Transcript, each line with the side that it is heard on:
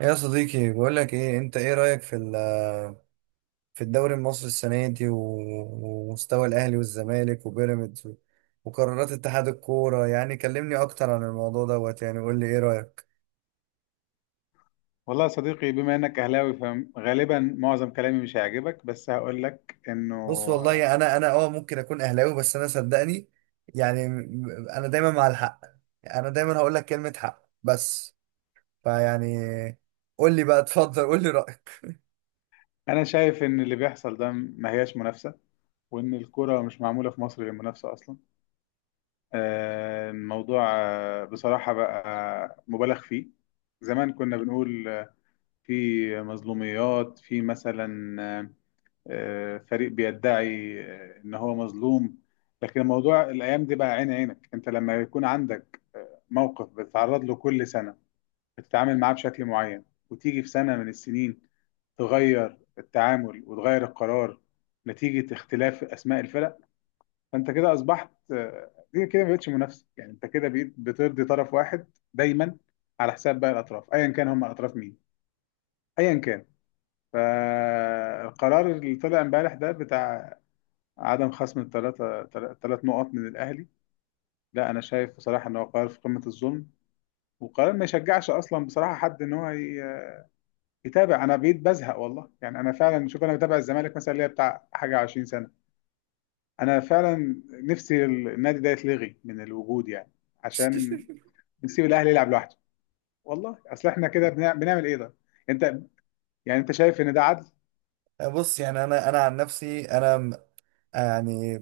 right: يا صديقي، بقول لك ايه؟ انت ايه رايك في في الدوري المصري السنه دي ومستوى الاهلي والزمالك وبيراميدز وقرارات اتحاد الكوره؟ يعني كلمني اكتر عن الموضوع دوت، يعني قول لي ايه رايك.
left: والله يا صديقي، بما انك اهلاوي فغالبا معظم كلامي مش هيعجبك، بس هقول لك انه
right: بص والله، انا اه ممكن اكون اهلاوي، بس انا صدقني يعني انا دايما مع الحق. انا دايما هقول لك كلمه حق، بس فيعني قول لي بقى، اتفضل قول لي رايك.
left: انا شايف ان اللي بيحصل ده ما هياش منافسة، وان الكرة مش معمولة في مصر للمنافسة اصلا. الموضوع بصراحة بقى مبالغ فيه. زمان كنا بنقول في مظلوميات، في مثلا فريق بيدعي ان هو مظلوم. لكن الموضوع الايام دي بقى عين عينك، انت لما يكون عندك موقف بتتعرض له كل سنة بتتعامل معاه بشكل معين، وتيجي في سنة من السنين تغير التعامل وتغير القرار نتيجة اختلاف أسماء الفرق. فأنت كده أصبحت دي كده ما بقتش منافسة، يعني أنت كده بقيت بترضي طرف واحد دايما على حساب باقي الأطراف، أيا كان هم الأطراف مين، أيا كان. فالقرار اللي طلع امبارح ده بتاع عدم خصم الثلاثة، ثلاث نقط من الأهلي، لا أنا شايف بصراحة إن هو قرار في قمة الظلم، وقرار ما يشجعش أصلا بصراحة حد إن هو يتابع. انا بقيت بزهق والله، يعني انا فعلا شوف، انا بتابع الزمالك مثلا ليا بتاع حاجه 20 سنه. انا فعلا نفسي النادي ده يتلغي من الوجود، يعني عشان نسيب الاهلي يلعب لوحده. والله اصل احنا كده بنعمل ايه ده؟ انت يعني، انت شايف ان ده عدل؟
right: بص، يعني انا عن نفسي يعني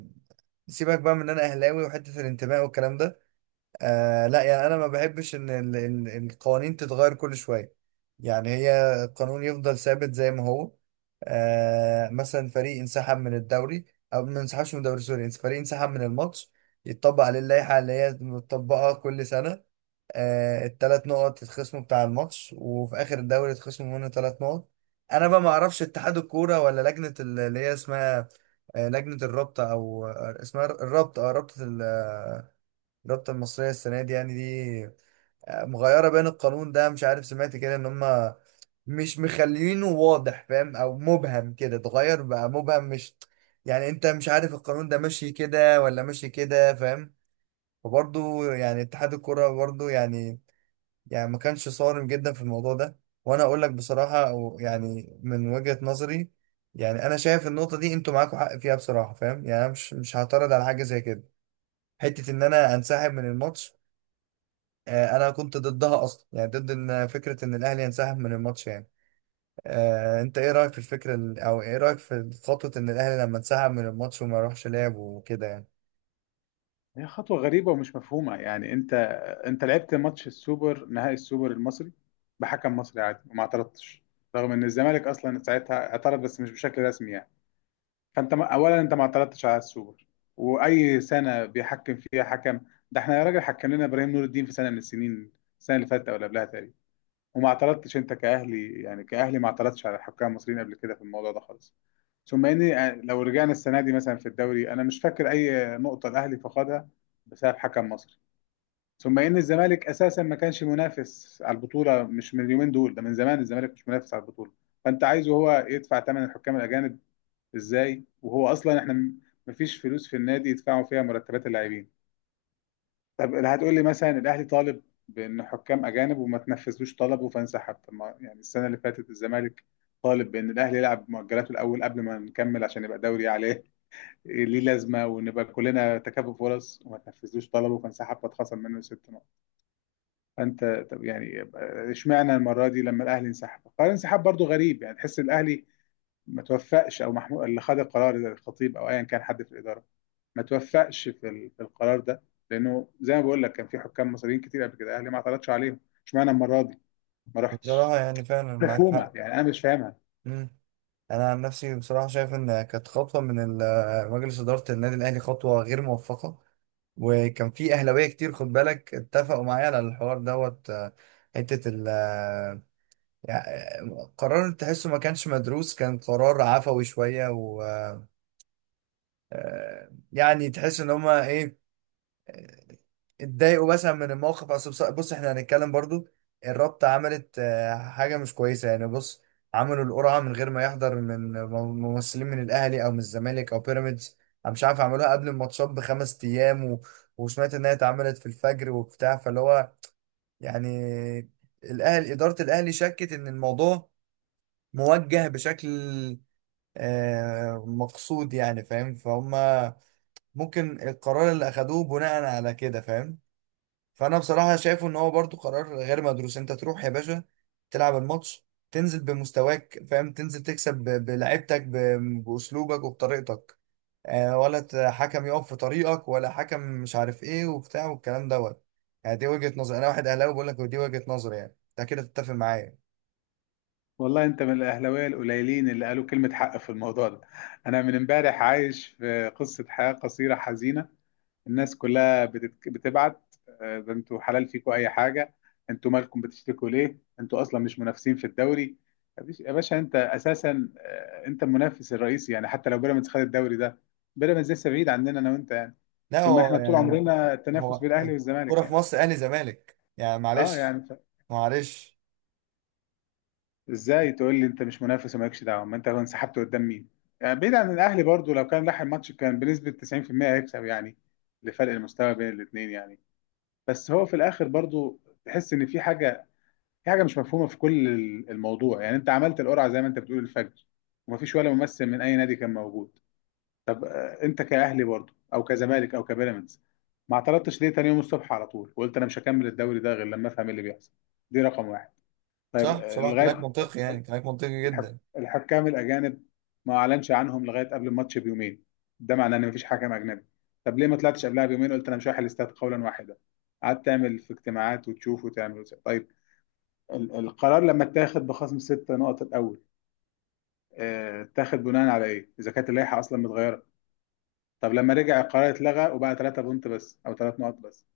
right: سيبك بقى من ان انا اهلاوي وحته الانتماء والكلام ده. آه لا، يعني انا ما بحبش ان القوانين تتغير كل شويه. يعني هي القانون يفضل ثابت زي ما هو. آه مثلا فريق انسحب من الدوري او ما انسحبش من الدوري، سوري، فريق انسحب من الماتش، يتطبق عليه اللائحه اللي هي متطبقه كل سنه. آه الثلاث نقط يتخصموا بتاع الماتش، وفي اخر الدوري يتخصموا منه ثلاث نقط. انا بقى ما اعرفش اتحاد الكوره ولا لجنه اللي هي اسمها لجنه الرابطه او اسمها الرابطه، اه رابطه، الرابطة المصرية السنة دي، يعني دي مغيرة بين القانون ده؟ مش عارف، سمعت كده ان هم مش مخلينه واضح، فاهم؟ او مبهم كده اتغير بقى، مبهم. مش يعني انت مش عارف القانون ده ماشي كده ولا ماشي كده، فاهم؟ فبرضه يعني اتحاد الكرة برضه يعني، يعني ما كانش صارم جدا في الموضوع ده. وانا اقول لك بصراحة، أو يعني من وجهة نظري، يعني انا شايف النقطة دي انتوا معاكوا حق فيها بصراحة، فاهم؟ يعني انا مش هعترض على حاجة زي كده. حتة ان انا انسحب من الماتش، انا كنت ضدها اصلا، يعني ضد ان فكره ان الاهلي ينسحب من الماتش يعني. انت ايه رايك في الفكره او ايه رايك في خطوه ان الاهلي لما انسحب من الماتش وما يروحش لعب وكده يعني؟
left: هي خطوه غريبه ومش مفهومه، يعني انت انت لعبت ماتش السوبر، نهائي السوبر المصري بحكم مصري عادي وما اعترضتش، رغم ان الزمالك اصلا ساعتها اعترض بس مش بشكل رسمي يعني. فانت اولا انت ما اعترضتش على السوبر، واي سنه بيحكم فيها حكم. ده احنا يا راجل حكم لنا ابراهيم نور الدين في سنه من السنين، السنه اللي فاتت او اللي قبلها تقريبا، وما اعترضتش انت كاهلي، يعني كاهلي ما اعترضتش على الحكام المصريين قبل كده في الموضوع ده خالص. ثم اني لو رجعنا السنه دي مثلا في الدوري، انا مش فاكر اي نقطه الاهلي فقدها بسبب حكم مصري. ثم ان الزمالك اساسا ما كانش منافس على البطوله، مش من اليومين دول، ده من زمان الزمالك مش منافس على البطوله. فانت عايزه هو يدفع ثمن الحكام الاجانب ازاي وهو اصلا احنا مفيش فلوس في النادي يدفعوا فيها مرتبات اللاعبين؟ طب اللي هتقول لي مثلا الاهلي طالب بان حكام اجانب وما تنفذلوش طلبه فانسحب، طب ما يعني السنه اللي فاتت الزمالك طالب بان الاهلي يلعب مؤجلاته الاول قبل ما نكمل عشان يبقى دوري عليه إيه ليه لازمه، ونبقى كلنا تكافؤ فرص، وما تنفذلوش طلبه فانسحب فاتخصم منه ست نقط. فانت طب يعني اشمعنى المره دي لما الاهلي انسحب؟ قرار الانسحاب برضو غريب، يعني تحس الاهلي ما توفقش، او محمود اللي خد القرار زي الخطيب او ايا كان حد في الاداره ما توفقش في في القرار ده. لانه زي ما بقول لك كان في حكام مصريين كتير قبل كده اهلي ما اعترضش عليهم. اشمعنى المره دي ما رحتش؟
right: بصراحه يعني فعلا معاك
left: مفهومه،
right: حق.
left: يعني انا مش فاهمها.
right: مم. انا عن نفسي بصراحه شايف ان كانت خطوه من مجلس اداره النادي الاهلي خطوه غير موفقه. وكان في اهلاويه كتير، خد بالك، اتفقوا معايا على الحوار دوت. آه، حته ال آه، يعني قرار تحسه ما كانش مدروس، كان قرار عفوي شويه. يعني تحس ان هما ايه، آه، اتضايقوا مثلا من الموقف. اصل بص احنا هنتكلم برضو، الرابطة عملت حاجة مش كويسة، يعني بص، عملوا القرعة من غير ما يحضر ممثلين من الاهلي او من الزمالك او بيراميدز. انا مش عارف، عملوها قبل الماتشات بخمس ايام وسمعت انها اتعملت في الفجر وبتاع، فاللي هو يعني الاهلي، ادارة الاهلي شكت ان الموضوع موجه بشكل مقصود، يعني فاهم، فهم. ممكن القرار اللي اخدوه بناء على كده، فاهم؟ فانا بصراحه شايفه ان هو برضو قرار غير مدروس. انت تروح يا باشا، تلعب الماتش، تنزل بمستواك، فاهم، تنزل تكسب بلعبتك باسلوبك وبطريقتك، ولا حكم يقف في طريقك، ولا حكم مش عارف ايه وبتاع والكلام دوت. يعني دي وجهه نظر، انا واحد اهلاوي بقول لك دي وجهه نظري، يعني انت كده تتفق معايا.
left: والله انت من الاهلاويه القليلين اللي قالوا كلمه حق في الموضوع ده. انا من امبارح عايش في قصه حياه قصيره حزينه، الناس كلها بتبعت ده انتوا حلال فيكوا اي حاجه، انتوا مالكم بتشتكوا ليه، انتوا اصلا مش منافسين في الدوري. يا باشا انت اساسا انت المنافس الرئيسي، يعني حتى لو بيراميدز خد الدوري ده بيراميدز لسه بعيد عننا انا وانت يعني.
right: لا
left: ثم
right: هو
left: احنا طول
right: يعني،
left: عمرنا التنافس
right: هو
left: بين الاهلي
right: كرة
left: والزمالك
right: في
left: يعني.
right: مصر اهلي زمالك، يعني
left: اه
right: معلش،
left: يعني
right: معلش.
left: ازاي تقول لي انت مش منافس ومالكش دعوه؟ ما انت انسحبت قدام مين؟ يعني بعيد عن الاهلي برضو لو كان لاحق ماتش كان بنسبه 90% هيكسب، يعني لفرق المستوى بين الاثنين يعني. بس هو في الاخر برضو تحس ان في حاجه، في حاجه مش مفهومه في كل الموضوع. يعني انت عملت القرعه زي ما انت بتقول الفجر، ومفيش ولا ممثل من اي نادي كان موجود. انت كاهلي برضو او كزمالك او كبيراميدز ما اعترضتش ليه تاني يوم الصبح على طول وقلت انا مش هكمل الدوري ده غير لما افهم إيه اللي بيحصل؟ دي رقم واحد. طيب
right: صح، بصراحة كلامك
left: لغايه
right: منطقي، يعني كلامك منطقي جدا.
left: الحكام الاجانب ما اعلنش عنهم لغايه قبل الماتش بيومين، ده معناه ان مفيش حكم اجنبي. طب ليه ما طلعتش قبلها بيومين قلت انا مش رايح الاستاد قولا واحدا؟ قعدت تعمل في اجتماعات وتشوف وتعمل وتعمل. طيب القرار لما اتاخد بخصم ست نقط الاول اتاخد بناء على ايه اذا كانت اللائحه اصلا متغيره؟ طب لما رجع القرار اتلغى وبقى ثلاثة بونت بس او ثلاث نقط بس،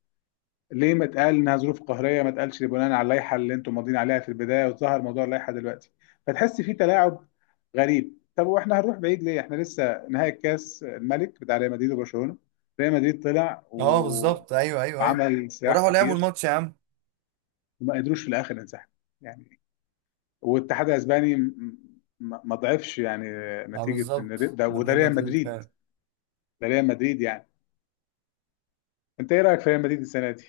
left: ليه ما اتقال انها ظروف قهريه؟ ما اتقالش بناء على اللائحه اللي انتم ماضيين عليها في البدايه وظهر موضوع اللائحه دلوقتي. فتحس في تلاعب غريب. طب واحنا هنروح بعيد ليه؟ احنا لسه نهائي الكاس الملك بتاع ريال مدريد وبرشلونه، ريال مدريد طلع
right: اه بالظبط، ايوه ايوه ايوه،
left: وعمل صياح
right: وراحوا لعبوا
left: كتير
right: الماتش يا عم.
left: وما قدروش في الاخر ينسحب، يعني. والاتحاد الاسباني ما ضعفش، يعني
right: اه
left: نتيجه ان
right: بالظبط،
left: ده
right: من
left: وده
right: ريال
left: ريال
right: مدريد
left: مدريد.
right: فعلا.
left: ده ريال مدريد يعني. انت ايه رايك في ريال مدريد السنه دي؟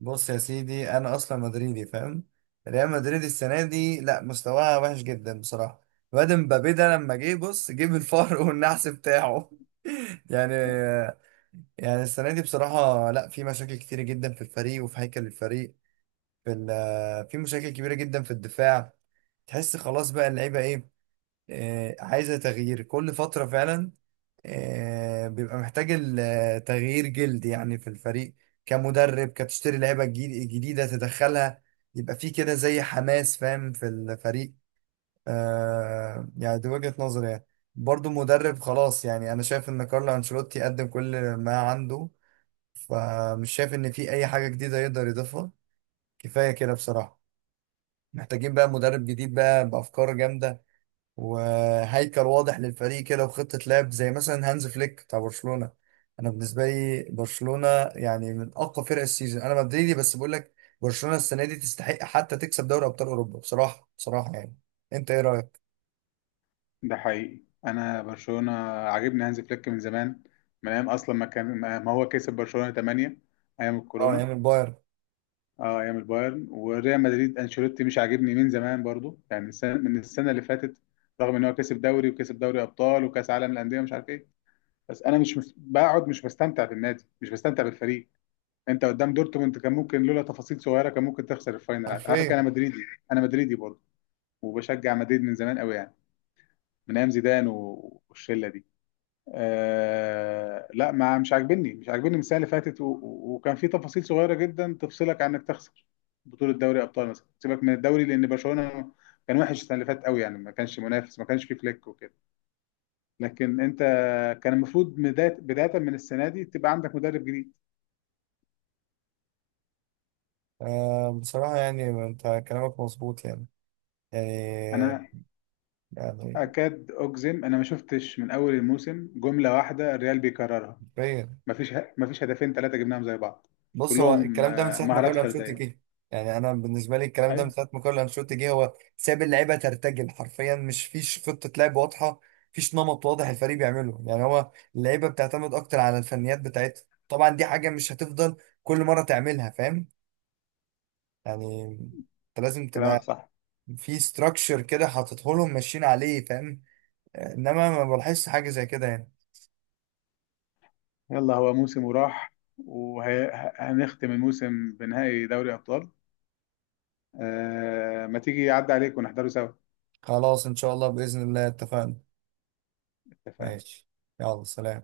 right: بص يا سيدي، انا اصلا مدريدي، فاهم. ريال مدريد السنة دي لا، مستواها وحش جدا بصراحة. الواد مبابي ده لما جه، بص، جيب الفار والنحس بتاعه يعني. يعني السنة دي بصراحة لا، في مشاكل كتيرة جدا في الفريق وفي هيكل الفريق. في في مشاكل كبيرة جدا في الدفاع. تحس خلاص بقى، اللعيبه ايه، عايزة تغيير كل فترة فعلا. بيبقى محتاج تغيير جلد يعني في الفريق، كمدرب كتشتري لعيبة جديدة تدخلها، يبقى في كده زي حماس، فاهم، في الفريق. يعني دي وجهة نظري يعني. برضو مدرب خلاص، يعني أنا شايف إن كارلو أنشيلوتي قدم كل ما عنده، فمش شايف إن في أي حاجة جديدة يقدر يضيفها. كفاية كده بصراحة. محتاجين بقى مدرب جديد بقى بأفكار جامدة، وهيكل واضح للفريق كده، وخطة لعب زي مثلا هانز فليك بتاع برشلونة. انا بالنسبة لي برشلونة يعني من اقوى فرق السيزون. انا مدريدي بس بقول لك، برشلونة السنة دي تستحق حتى تكسب دوري ابطال اوروبا بصراحة، بصراحة يعني. انت ايه رأيك؟
left: ده حقيقي انا برشلونه عاجبني، هانز فليك من زمان، من ايام اصلا ما كان ما هو كسب برشلونه 8، ايام
right: اه
left: الكورونا.
right: يعني البايرن.
left: اه ايام البايرن. وريال مدريد انشيلوتي مش عاجبني من زمان برضو، يعني السنه من السنه اللي فاتت، رغم ان هو كسب دوري وكسب دوري ابطال وكاس عالم الانديه مش عارف ايه. بس انا مش بقعد مش بستمتع بالنادي، مش بستمتع بالفريق. انت قدام دورتموند كان ممكن لولا تفاصيل صغيره كان ممكن تخسر الفاينل عادي. على فكره انا
right: حرفيا.
left: مدريدي، انا مدريدي برضو، وبشجع مدريد من زمان قوي يعني، من ايام زيدان والشله دي. آه لا، ما مش عاجبني، مش عاجبني من السنه اللي فاتت وكان في تفاصيل صغيره جدا تفصلك عن انك تخسر بطوله دوري ابطال مثلا، سيبك من الدوري لان برشلونه كان وحش السنه اللي فاتت قوي، يعني ما كانش منافس ما كانش فيه فليك وكده. لكن انت كان المفروض بدايه بدايه من السنه دي تبقى عندك مدرب جديد.
right: آه بصراحة يعني انت كلامك مظبوط يعني. يعني.
left: انا
right: يعني.
left: اكاد اجزم انا ما شفتش من اول الموسم جمله واحده الريال بيكررها.
right: حرفيا.
left: ما فيش ما فيش هدفين ثلاثه جبناهم زي بعض،
right: بص، هو
left: كلهم
right: الكلام ده من ساعه ما
left: مهارات
right: كارلو انشيلوتي
left: فرديه.
right: جه. يعني انا بالنسبه لي الكلام ده من
left: ايوه
right: ساعه ما كارلو انشيلوتي جه، هو ساب اللعيبه ترتجل حرفيا، مش فيش خطه لعب واضحه، فيش نمط واضح الفريق بيعمله. يعني هو اللعيبه بتعتمد اكتر على الفنيات بتاعتها. طبعا دي حاجه مش هتفضل كل مره تعملها، فاهم، يعني انت لازم
left: كلامك
right: تبقى
left: صح.
right: في ستراكشر كده حاططه لهم ماشيين عليه، فاهم. انما ما بلاحظش حاجه زي كده يعني.
left: يلا هو موسم وراح، وهنختم الموسم بنهائي دوري أبطال. آه ما تيجي يعدي عليك ونحضره سوا.
right: خلاص ان شاء الله، باذن الله اتفقنا.
left: اتفقنا.
right: ماشي، يلا سلام.